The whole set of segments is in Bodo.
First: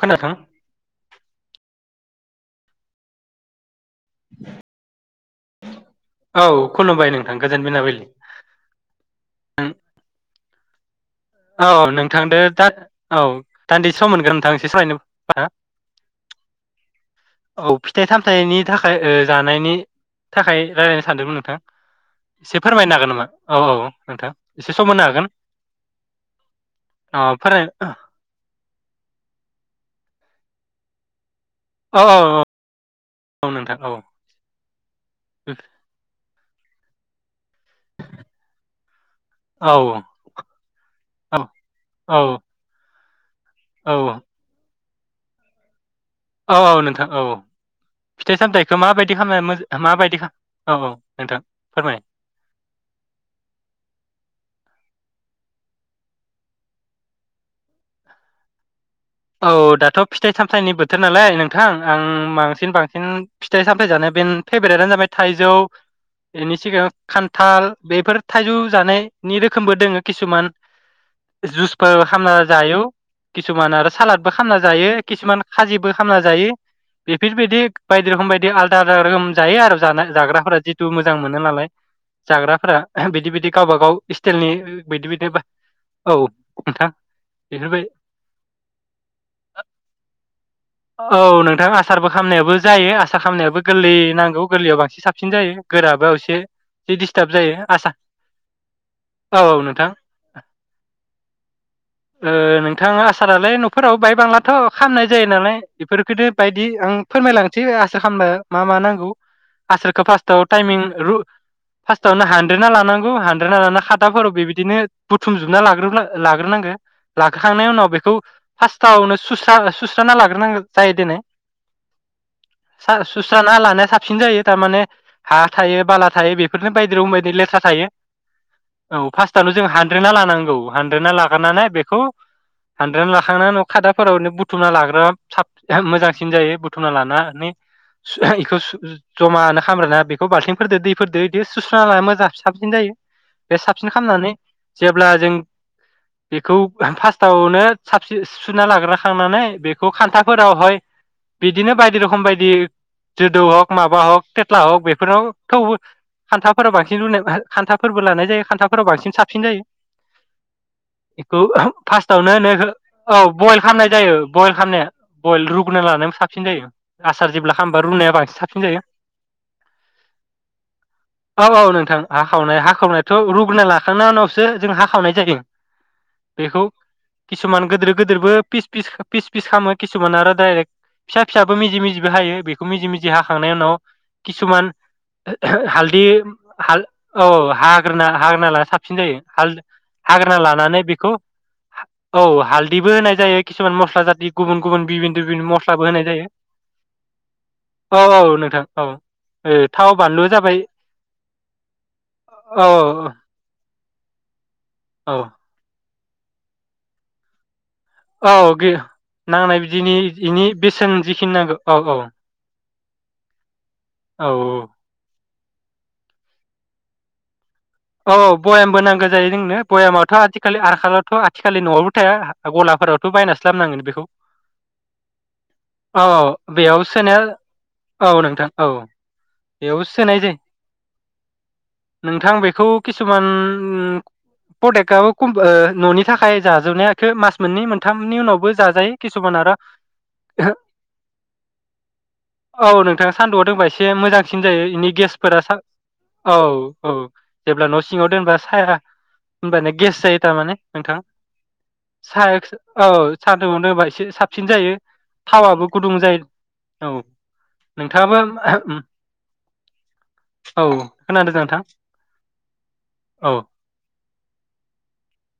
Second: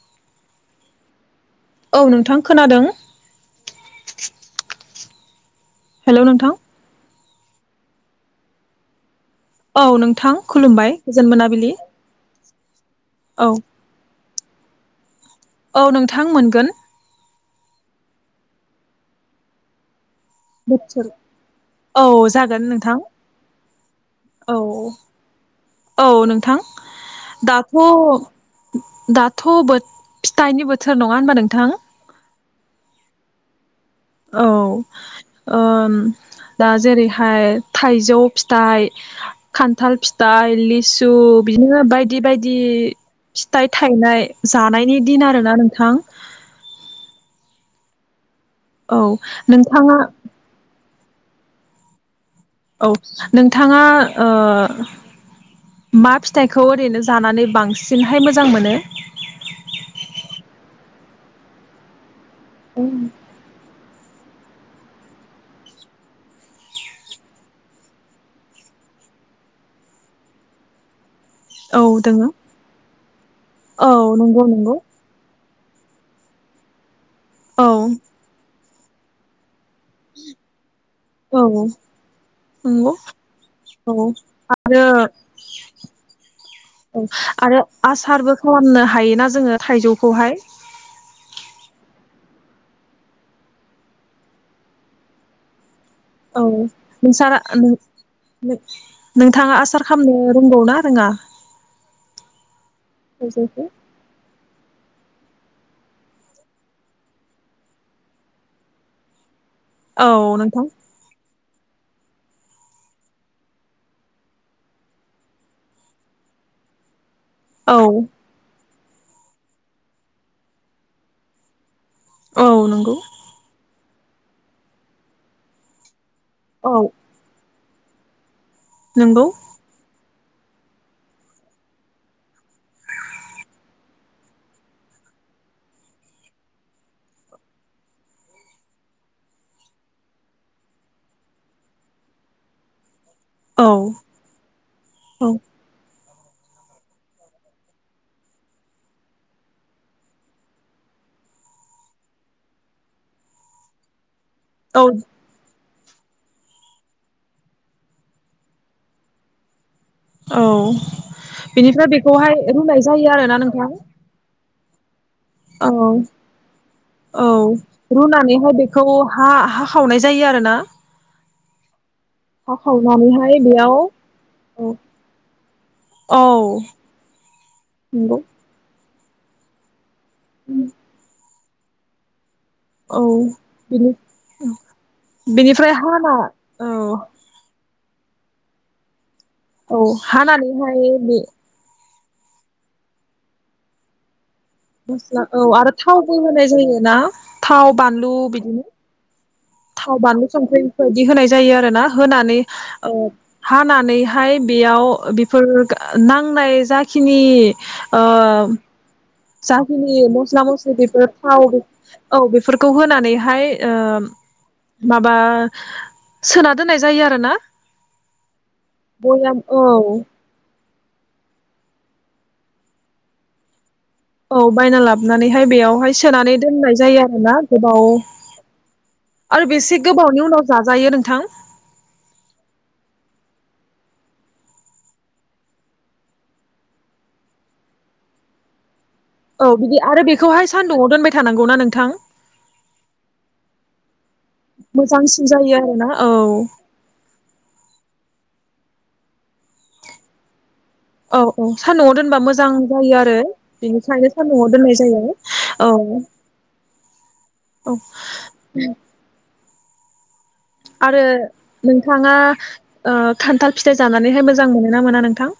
खोना थां। औ नोंथां खोनादों। [unintelligible] हेलौ औ नोंथां खुलुमबाय नों। गोजोन मोनाबिलि। औ नोंथां खुलुमबाय गोजोन औ मोनाबिलि नोंथांदो दा औ दान्दिसे सम मोनगोन। थां इसे सावरायनो। औ नोंथां मोनगोन। औ फिथाइ सामथाइनि थाखाय ओ जानायनि। थाखाय रायलायनो बोथोर सानदोंमोन नोंथां औ एसे जागोन नोंथां फोरमायनो हागोन नामा औ -औ नोंथां औ एसे सम होनो हागोन। औ नोंथां अ फोराय दाथ औ दाथ बो फिथाइनि बोथोर नङा होनबा नों अ अ अ औ नोंथां औ औ ओम दा जेरैहाय थाइजौ फिथाइ औ खान्थाल फिथाइ लिसु बिदिनो औ बायदि बायदि फिथाइ थायनाय जानायनि दिन आरोना नोंथां औ औ नोंथां औ औ फिथाइ सामथायाइखौ औ माबायदि खालामबा मोजा नोंथाङा माबायदि खा औ औ नोंथां फोरमाय औ नोंथाङा ओ मा फिथाइखौ ओरैनो जानानै बांसिनहाय मोजां मोनो? औ दाथ फिथाइ सामथाइनि बोथोर नालाय नोंथां आं बांसिन बांसिन फिथाइ सामथाय जानाय बेन फेभ्रेटआनो जाबाय थायजौ बेनि सिगाङाव खान्थाल बेफोर थायजौ जानायनि रोखोमबो दोंङो किसुमान औ जुसफोर दोङो खामना जायो किसुमान आरो औ सालादबो नंगौ खामना नंगौ जायो किसुमान खाजिबो खामना जायो। बेफोरबायदि औ बायदि रोखोम बायदि आल [unintelligible] जायो आरो। जानाय जाग्राफोरा जिथु मोजां मोनो नालाय जाग्राफोरा नंगौ बिदि बिदि गावबा गाव औ स्टाइलनि आरो बिदि बिदिनो औ नोंथां बेफोरबाय फाननो हायोना जोङो थाइजौ खौहाय औ नोंथां आसारबो खामनायाबो जायो आसार खामनायाबो गोरलै नांगौ गोरलैयाव बांसिन साबसिन जायो। गोराबा एसे औ जि डिस्टाब नोंसारा जायो आसा औ औ नोंथाङा आसार नोंथां खालामनो रोंगौ ना रोङा? ओ नोंथाङा आसारालै न'फोराव बायबांलाथ खामनाय जायो नालाय बेफोरखौनो बायदि आं फोरमायलासै आसार खामबा मा मा नांगौ? आसारखौ औ फासताव नोंथां टाइमिं रु फास्टआवनो हानद्रेना लानांगौ हानद्रेना लाना खादाफोराव बेबायदिनो बुथुमजोबना लाग्रोब्ला लाग्रोनांगो। लाखांनायनि औ उनाव बेखौ फास्तावनो सुस्रा सुस्राना लाग्रोनांगोन। जायोदिनै औ नंगौ स्रा सुस्राना लानाया सा साबसिन जायो थारमाने हा थायो बाला थायो बेफोरनो औ बायदि रं बायदि लेथा थायो। औ नंगौ फार्स्टआवल जों हानद्रेनना ला नोंगौ हानद्रेदना लाग्रोननानै बेखौ हानद्रेदना लाखांनानै न खादाफोराव बुथुमना लाग्रा साब मोजांसिन जायो बुथुना लानानानै सु इखौ सु जमानो खामग्राना बेखौ बाल्थिंफोरदो दैफोरदो बिखौ सुस्रना ला मोजां साबसिन जायो। बे औ साबसिन खालामनानै जेब्ला जों बेखौ फार्स्टावनो साबसि सिबसुना लाग्राखांनानै बे खौ खान्थाफोरावहाय बिदिनो बायदि रखोम बायदि जोदौ हक माबा हक टेथ्ला हक औ बेफोराव थेवबो खान्थाफोराव बांसिन लुनाय खान्थाफोरबो लानाय जायो खान्थाफोराव बांसिन साबसिन जायो। औ बेखौ [unintelligible] बेनिफ्राय बेखौहाय फार्स्टावनो नो हो रुनाय जायो औ आरोना बयल नोंथां खालामनाय जायो बयल। खामनो। बयल रुग्रोना औ लानायाबो साबसिन जायो। आसार जेब्ला औ खामबा रुनाया बांसिन रुनानैहाय साबसिन जायो। बेखौ हा हा खावनाय जायो आरोना औ औ नोंथां हा हाखावनाया हाखावनायाथ' खावनानैहाय रुग्रोना बेयाव लाखांनायनि उनावसो औ जों हाखावनाय जायो। औ बेखौ किसुमान गोदोर नंगौ गोदोरबो पिस पिस फिस खामो। किसुमान आरो दायरेक फिसा फिसाबो मिजि मिजिबो हायो बेख खौ मिजि औ मिजि हाखांनायनि उनाव बिनि किसुमान बेनिफ्राय [unintelligible] हालदि हाना हाल औ हाग हाग्रोना हाग्रोनालानाया साबसिन जायो। हाल औ हाग्रोना लानानै हानानैहाय बिखौ बे हा औ हालदिबो होनाय जायो किसुमान मस्ला जात मस्ला औ आरो थावबो होनाय जायो ना थाव औ बानलु औ नोंथां बिदिनो औ थाव बानलु संख्रि बिबादि होनाय जायो आरो ना होनानै औ ओ हानानैहाय बेयाव औ बेफोर गा ओ नांनाय जाखिनि ओ औ गे जाखिनि मस्ला-मस्लि बेफोर थाव औ बेफोर फोरखौ होनानैहाय ओ औ माबा सोना दोननाय जायो आरोना। औ बयामबो नांगो जायो बयाम जोंनो औ बयामाथ' आथिखालनि आर खालावथ' आथिखालनि नआवबो थाया गलाफोरावथ' बायनासो लाबनांगोन बेखौ। औ बायना लाबनानैहाय बेयावहाय औ सोनानै औ दोननाय बेयाव जायो सोनाया आरोना गोबाव औ नोंथां औ आरो बेसे बेयाव सोनाय गोबावनि जायो उनाव जाजायो नोंथां। नोंथां बेखौ किसुमान प्रडाक्टआबो खम ओ ननि थाखाय जाजोबनायाखो मास मोननै मोनथामनि उनावबो जाजायो। औ बिदि आरो बेखौहाय सान्दुआव दोनबाय थानांगौना नोंथां? बे मोजां। बांसिन जायो इनि मोजांसिन गेसफोरा जायो सा आरोना औ औ। जेब्ला न' सिङाव दोनबा साया होनब्लानो गेस जायो थारमाने। नोंथां औ औ सान्दुंआव दोनबा साया मोजां औ जायो आरो सान्दुंआव दोनबा एसे बिनिखायनो साबसिन सान्दुंआव दोननाय जायो थावाबो औ औ गुदुं जायो औ औ नोंथाङाबो [unintelligible] औ आरो खोनादों नोंथां नोंथाङा ओ औ खान्थाल फिथाइ जानानैहाय मोजां मोनोना मोना नोंथां?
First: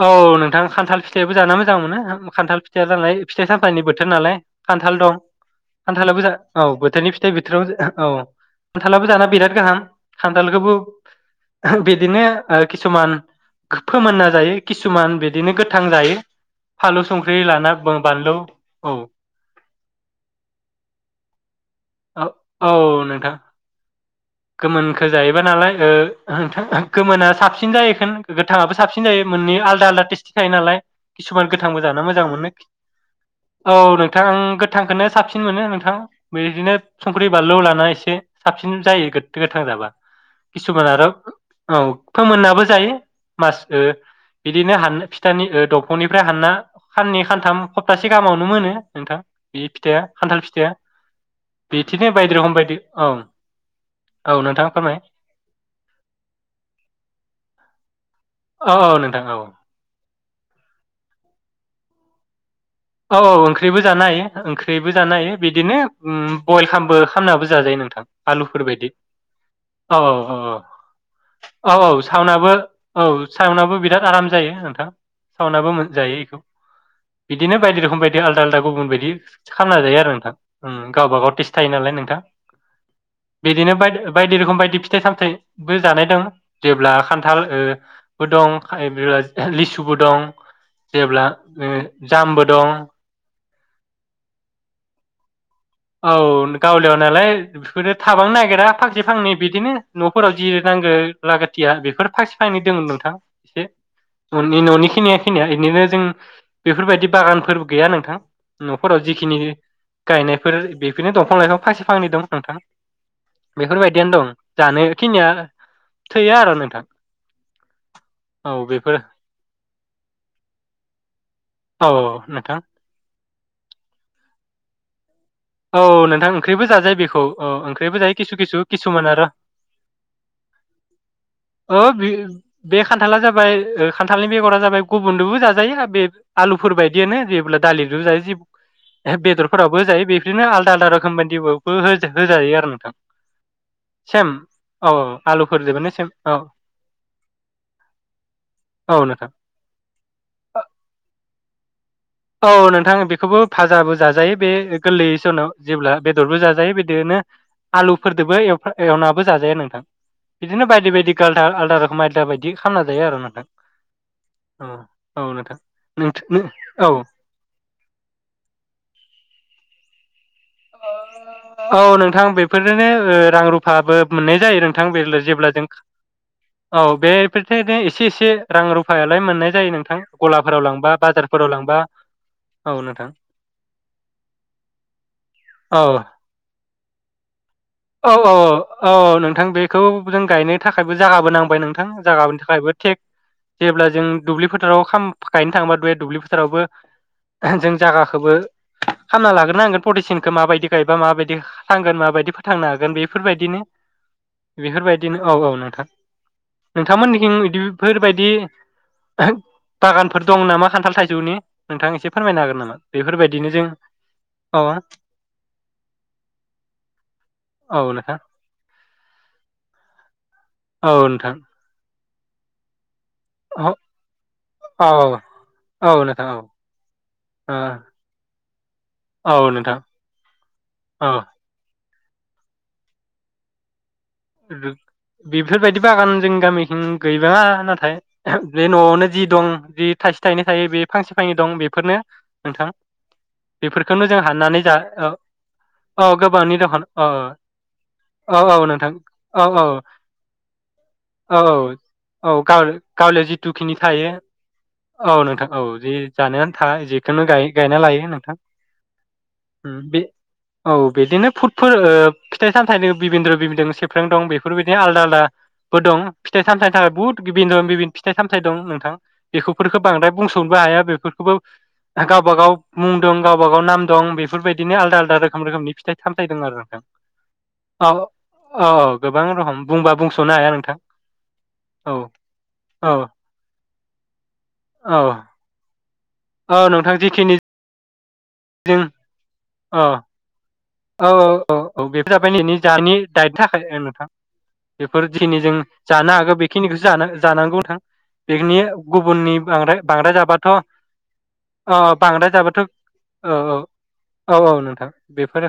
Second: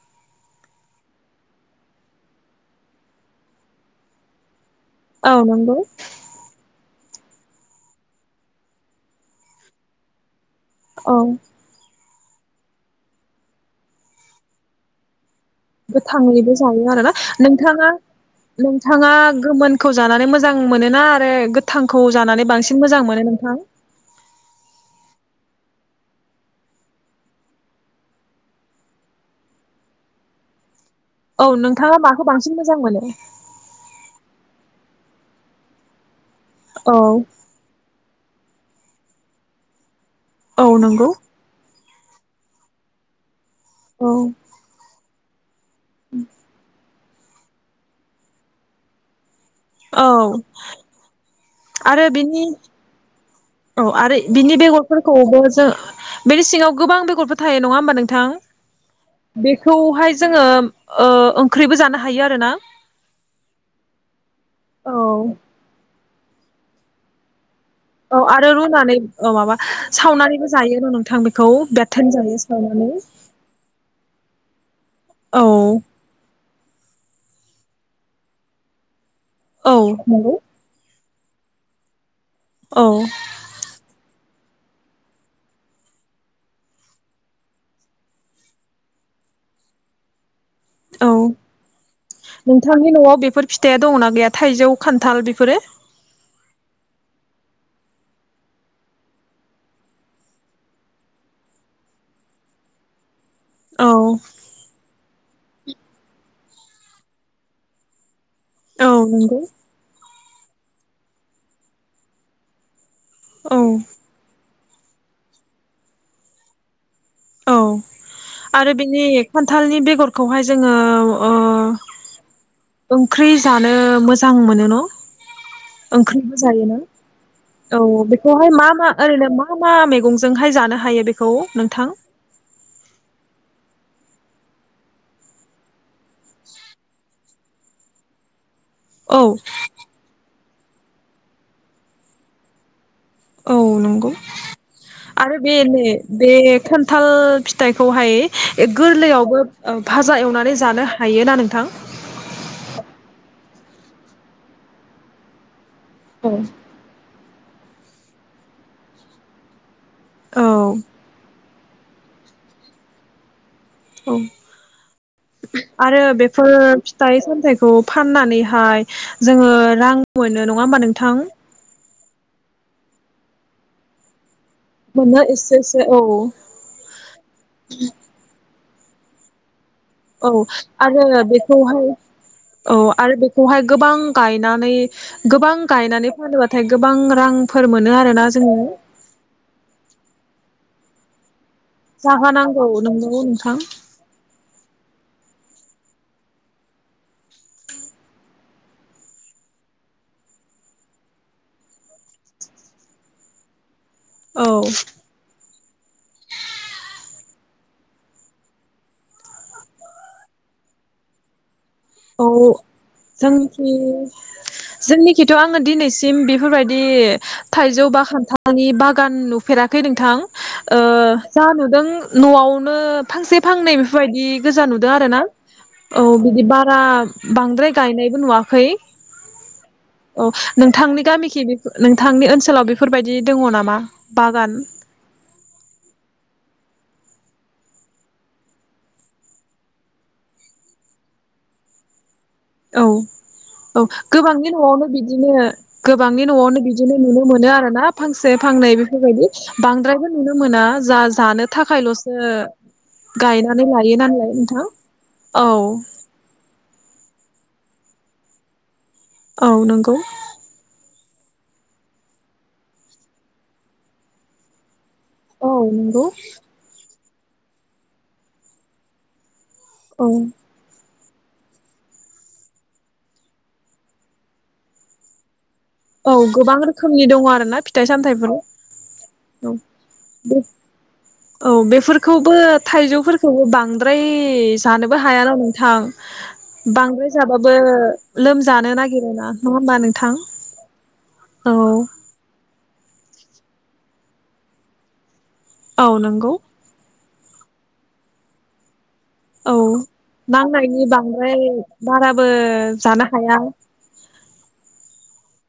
औ नोंथां खान्थाल फिथाइबो जानो मोजां मोनो खान्थाल फिथाइ जानाय फिथाइ-सामथाइनि बोथोर नालाय। खान्थाल दं। औ नंगौ खान्थालाबो जा औ बोथोरनि फि थो बिथोराव जो [unintelligible] औ खान्थालाबो जाना बिराद गाहाम। खान [unintelligible] औ बि बिदिनो ओ किसुमान फोमोनना जायो किसुमान बे गोथाङैबो जायो आरोना लाना नोंथाङा बानलु औ नोंथाङा गोमोन खौ जानानै मोजां मोनोना आरो गो? थांखौ औ जानानै बांसिन मोजां मोनो नोंथां? गोमोनखौो जायोबा नालाय नोंथां गोमोना साबसिन जायोखोन गोथाङाबो साबसिन जायो मोननै आलदा आलदा टेस्टि थायो नालाय। औ किसुमान गोथांबो नोंथाङा जानो माखौ मोजां मोनो बांसिन मोजां मोनो औ नोंथां। गोथांखौनो साबसिन मोनो नोंथां। बिदिनो औ संख्रि बानलु लाना एसे साबसिन जायो। गोथां जाबा औ किसु मान आरो नंगौ औ फोमोननाबो जायो। मास ओ औ बिदिनो हान फि [unintelligible] दंफांनिफ्राय हानना ननै सानथाम सप्तासे गाहामावनो मोनो नोंथां। बे फिथाइ औ खान्थाल फिथाइ आरो बिदिनो बायदि बिनि रोखोम बायदि ओं औ आरो बिनि बेगरफोरखौबो जों बेनि सिङाव गोबां बेगरफोर थायो नङा होमबा नोंथां? औ औ नोंथां औ बेखौहाय जोङो ओंख्रिबो जानो हायो आरो ना औ औ ओंख्रिबो जानो हायो ओंख्रिबो औ जानो हायो बिदिनो बयल खालामबो खालामनाबो औ आरो रुनानै औ माबा औ औ सावनानैबो जायो र' नोंथां बेखौ औ औ बेथेन जायो सावनाबो सावनानै औ सावनाबो बिराद आराम जायो नोंथां। साउनाबो औ मोनजायो बेखौ बिनो बायदि रखोम बादि आलद आलादा गुबुन बायदि औ खालामना जायो आरो नोंथां नंगौ ओं गावबा गाव [unintelligible] थायो नालाय नोंथा औ बिदिनो बाय बायदि रोखोम बायदि फिथाइ सामथाइबो जानाय दं जेब्ला खान्थालबो ओ दं ओ बो लिसुबो दं। औ जेबला ओ जामबो दं फोर फिथाइया दंङ ना गैया थाइजौ खान्थाल बेफोरो? औ गावलियाव नालाय बेफोरो थाबांनो नागिरा फांसे फांनै बिदिनो न'फोराव जि नांगौ लागाथिया बेफोर फांसे फांनै दोंमोन नोंथां। एसे औ ननि न'निखिनि खिनिया इदिनो जों बेफोरबायदि बागानफोर गैया नोंथां। औ न'खराव जिखिनि नंगौ गायनाय बेफोर बेफोरनो दंफां लाइफां फांसे फांनै दं नोंथां। औ बेफोर बायदियानो दं। जानोखिनिया थैयो आरो नोंथां। औ औ आरो बेफोर बेनि खान्थालनि बेगर खौहाय जोंङो ओ औ नोंथां। ओंख्रि जानो मोजां मोनो न'? औ नोंथां ओंख्रिबो जायो ना जाजायो बेखौ ओंख्रिबो औ जायो किसु बेखौहाय किसु मा मा किसुमान आरो ओरैनो मा मा मैगंजोंहाय जानो हायो बेखौ ओ नोंथां? बे बे खान्थाला जाबाय ओ खान्थालनि बेगरा जाबाय गुबुनजोंबो जाजायो बे आलुफोर बायदियानो जेब्ला दालिजोंबो जायो औ बेदर फोरावाबबो होजायो बे बिदिनो आलदा आलदा रोखोम बायदियावबो होजायो आरो नोंथां। औ नंगौ सेम औ आरो बेनो आलुफोरजोंबानो सेम बे औ खान्थाल फिथाइ खौहाय औ नोंथां गोरलैयावबो ओ भाजा एवनानै जानो हायोना नों औ नोंथां बेखौबो फाजाबो जाजायो बे गोरलैयै सनाव जेब्ला औ बेदरबो जाजायो बिदिनो आलु फोरदोबो एवफा एवनाबो जाजायो नोंथां। औ बिदिनो बायदि बायदि काल आ आलदा रोखोम आयदा बायदि खालामना जायो आरो नोंथां। औ औ औ नोंथां आरो नों बेफोर औ फिथाइ साम थाइखौ फाननानैहाय जोंङो रां मोनो नङा होमबा नोंथां औ नों थां बेफोरजोंनो ओ रां रुफाबो मोननाय जायो नोंथां बेरल' मोनो जेब्ला एसे जों एसे औ खा औ बेफोर [unintelligible] एसे एसे रां रु फायालाय मोननाय जायो नों औ आरो बेखौहाय औ आरो बेखौहाय गोबां गायनानै गा गोबां औ गायनानै फानोबाथाय गोब बां रां औ औ औ अ नोंथां बेखौ जों गायनो थाखायबो जागाबो नां बो नोंथां जागा जागानि नांगौ थाखायबो थेक नंगौ नोंथां गायनो थाङोबा दुये दुब्लि फोथारावबो जों जागाखोबो खामना लाग्रोनांगोन प्रटेसिनखो माबायदि गायबा माबायदि थांगोन माबायदि फा थांनो हागोन बेफोरबायदिनो औ बेफोरबायदिनो औ औ नोंथां नोंथांमोननिखिं बिफोरबायदि बागानफोर दं नामा खान्थाल थाइजौनि? नोंथां एसे औ फोरमायनो हागोन नामा बेफोरबायदिनो जों जोंनिखि औ जोंनिखिथ' आङो दिनैसिम बेफोरबायदि औ थाइजौ बा नोंथां खान्थानि बागान नुफेराखै नोंथां। ओ औ नोंथां जा नुदों न'आवनो फांसे औ फांनै बेफोरबायदि गोजा औ नुदों आरो ना औ बिदि बा [unintelligible] ओ बांद्राय गायनायबो नुवाखै औ नोंथां औ नोंथांनि औ गामिखि बेफो नोंथांनि ओनसोलाव बेफोरबायदि दङ' नामा? बागान बेफोरबायदि बागान जों गामिथिं गैबाङा नाथाय बे न'आवनो जि दं जि थाइसे थाइनै थायो बे फांसे फांनै दं बेफोरनो। नोंथां औ औ बेफोरखौनो जों गोबांनि हाननानै जा न'आवनो बिदिनो औ गोबांनि न'आवनो दखान बिदिनो औ नुनो मोनो आरोना फांसे औ औ फांनै नोंथां बेफोरबायदि औ औ बांद्रायबो नुनो मोना जा-जानो औ थाखायल'सो औ गाव गावलियाव गायनानै जिथुखिनि लायो थायो नालाय नोंथां औ। बेखोनो गायो गायना लायो नोंथां। औ ओम नंगौ बे औ बिदिनो फुडफोर ओ फिथाइ सामथाइनो बिबिनद्र' बिबिनद्र सेब फ्रें दं बेफोरबायदि आलदा आल दा औ बो दं नंगौ फिथाइ सामथाइनि थाखाय बहुद बिबिन्द्रन बिबिन फिथाइ सामथाइ दं नोंथां। बेखौफोरखौ औ बांद्राय बुंस'नोबो हाया बेफोर खौबो गावबा गाव मुं दं गावबा गाव नाम दं बेफोरबायदिनो आलदा आलदा रोखोम रोखोमनि फिथाइ औ सामथाइ दं आरो गोबां नोंथां। रोखोमनि दङ' आरो ना फिथाइ सामथाइफोर औ औ गोबां रखम बुंबा बुंस'नो बे हाया नोंथां औ बेफोरखौबो औ थाइजौफोरखौबो बांद्राय औ जानोबो हायाना नोंथां। औ नोंथां बांद्राय जिखिनि जाबाबो लोमजानो जों नागिरो ना। नङा होमबा औ नोंथां? औ औ औ औ [unintelligible] दानि दाय थाखाय ओ नोंथां बेफोर जिखिनि जों औ जानो नंगौ हागो बेखिनिखौसो जानो जानांगौ नोथां बेखिनि गुबुननि औ बांद्राय बांद्राय जाबाथ नांनायनि बांद्राय अ बाराबो बांद्राय जाबाथ जानो ओ हाया औ-औ-औ नोंथां बेफोरो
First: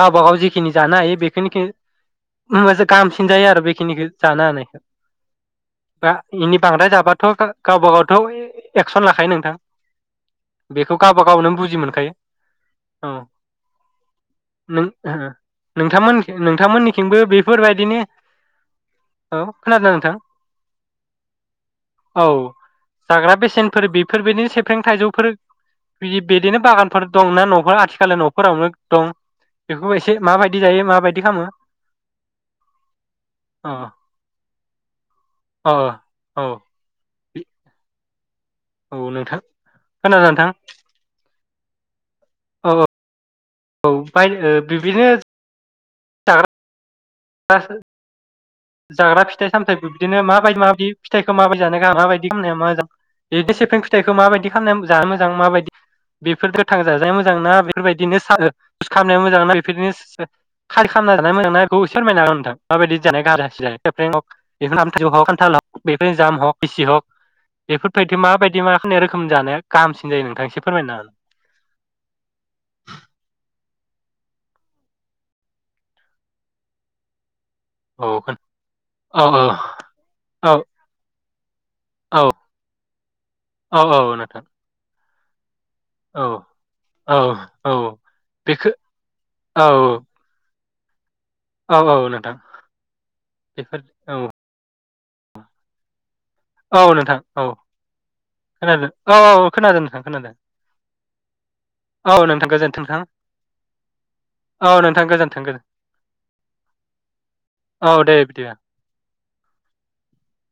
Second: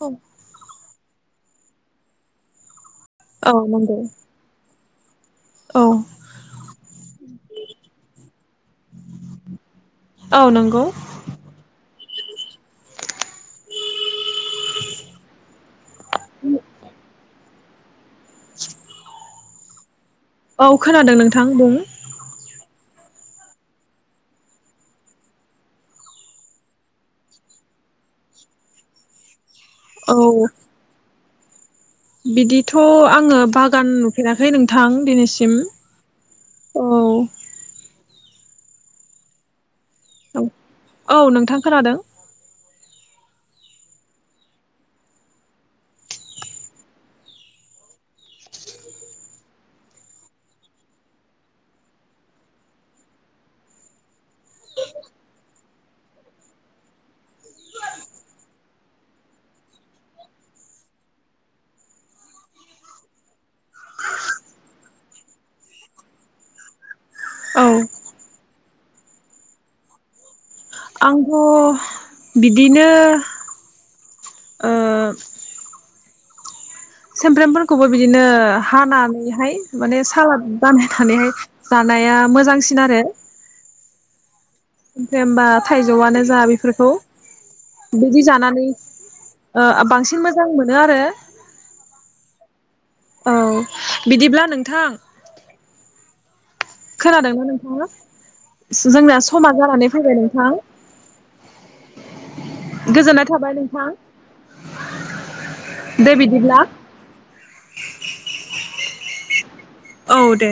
गावबा गाव जिखिनि जाना हायो बेखिनिखो मोजा गाहामसिन जायो औ आरो नंगौ बेखिनिखौ जानो हानायखो औ बा इनि बांद्राय जाबाथगा गावबा गावथओइ एक्सन लाखायो नोंथां औ नंगौ बेखौ गावबा गावनो बुजि मोनखायो औ नों ओ नोंथांमोननिखै नोंथांमोननिथिंबो बे फोरबायदिनि औ खोनादों नोंथां औ खोनादों नोंथां बुं औ जाग्रा बेसेनफोर बेफोरबायदिनो सेफ्रें थाइजौफोर बिदि बिदिनो बागानफोर दंना नफोर आथिखालि नफोरावनो दं बेखौ औ एसे माबायदि जायो माबायद दि खामो बिदिथ आंङो बागान नुफेराखै नोंथां दिनैसिम अ औ औ नोंथां खोनादों औ नोंथां औ नोंथां खोनादों ओ-ओ औ बाय ओ बि बिदिनो [unintelligible] जाग्रा फिथाइ सामथाइ बिबदिनो माबायदि माबायदि फिथाइखौ माबायदि जानो गाहाम माबायदि खामनाया मोजां बिदि सिफ्रिं फिथाइखौ माबायदि खालामना जानो मोजां माबायदि बेफोर गोथां जाजानाया मोजां ना बेफोरबायदिनो सा ओ सा खालामनाया मोजां ना बेफोरनो सोद खालि खालामना जानाया मोजां ना बेखौ एसे फोरमायनो हागोन नोंथां माबायदि जानाया गाहाम जा [unintelligible] फिसि हक औ बेफोरबायदि माबायदि मा रोखोम जानाया गाहामसिन जायो नोंथां इसे आंथ बिदिनो ओ सेमफ्रेम। खौबो हो बिदिनो औ औ हानानैहाय माने सालाद बानायनानैहाय। जानाया औ मोजांसिन आरो। औ औ नोंथां। दे ओमबा थाइजौआनो औ जा बेफोरखौ औ औ बिदि जानानै बेखो औ बांसिन मोजां मोनो। मोनो आरो। औ औ नोंथां औ बेफोर औ। बिदिब्ला नोंथां औ नोंथां खोनादोंना औ नोंथाङा खोनादों जोंनाया औ औ समा खोनादों जानानै फैबाय खोनादों नोंथां औ नोंथां गोजोन्थों नोंथां गोजोननाय थाबाय नोंथां औ नोंथां गोजोन्थों गोजोन दे बिदिब्ला औ दे बिदिबा औ दे।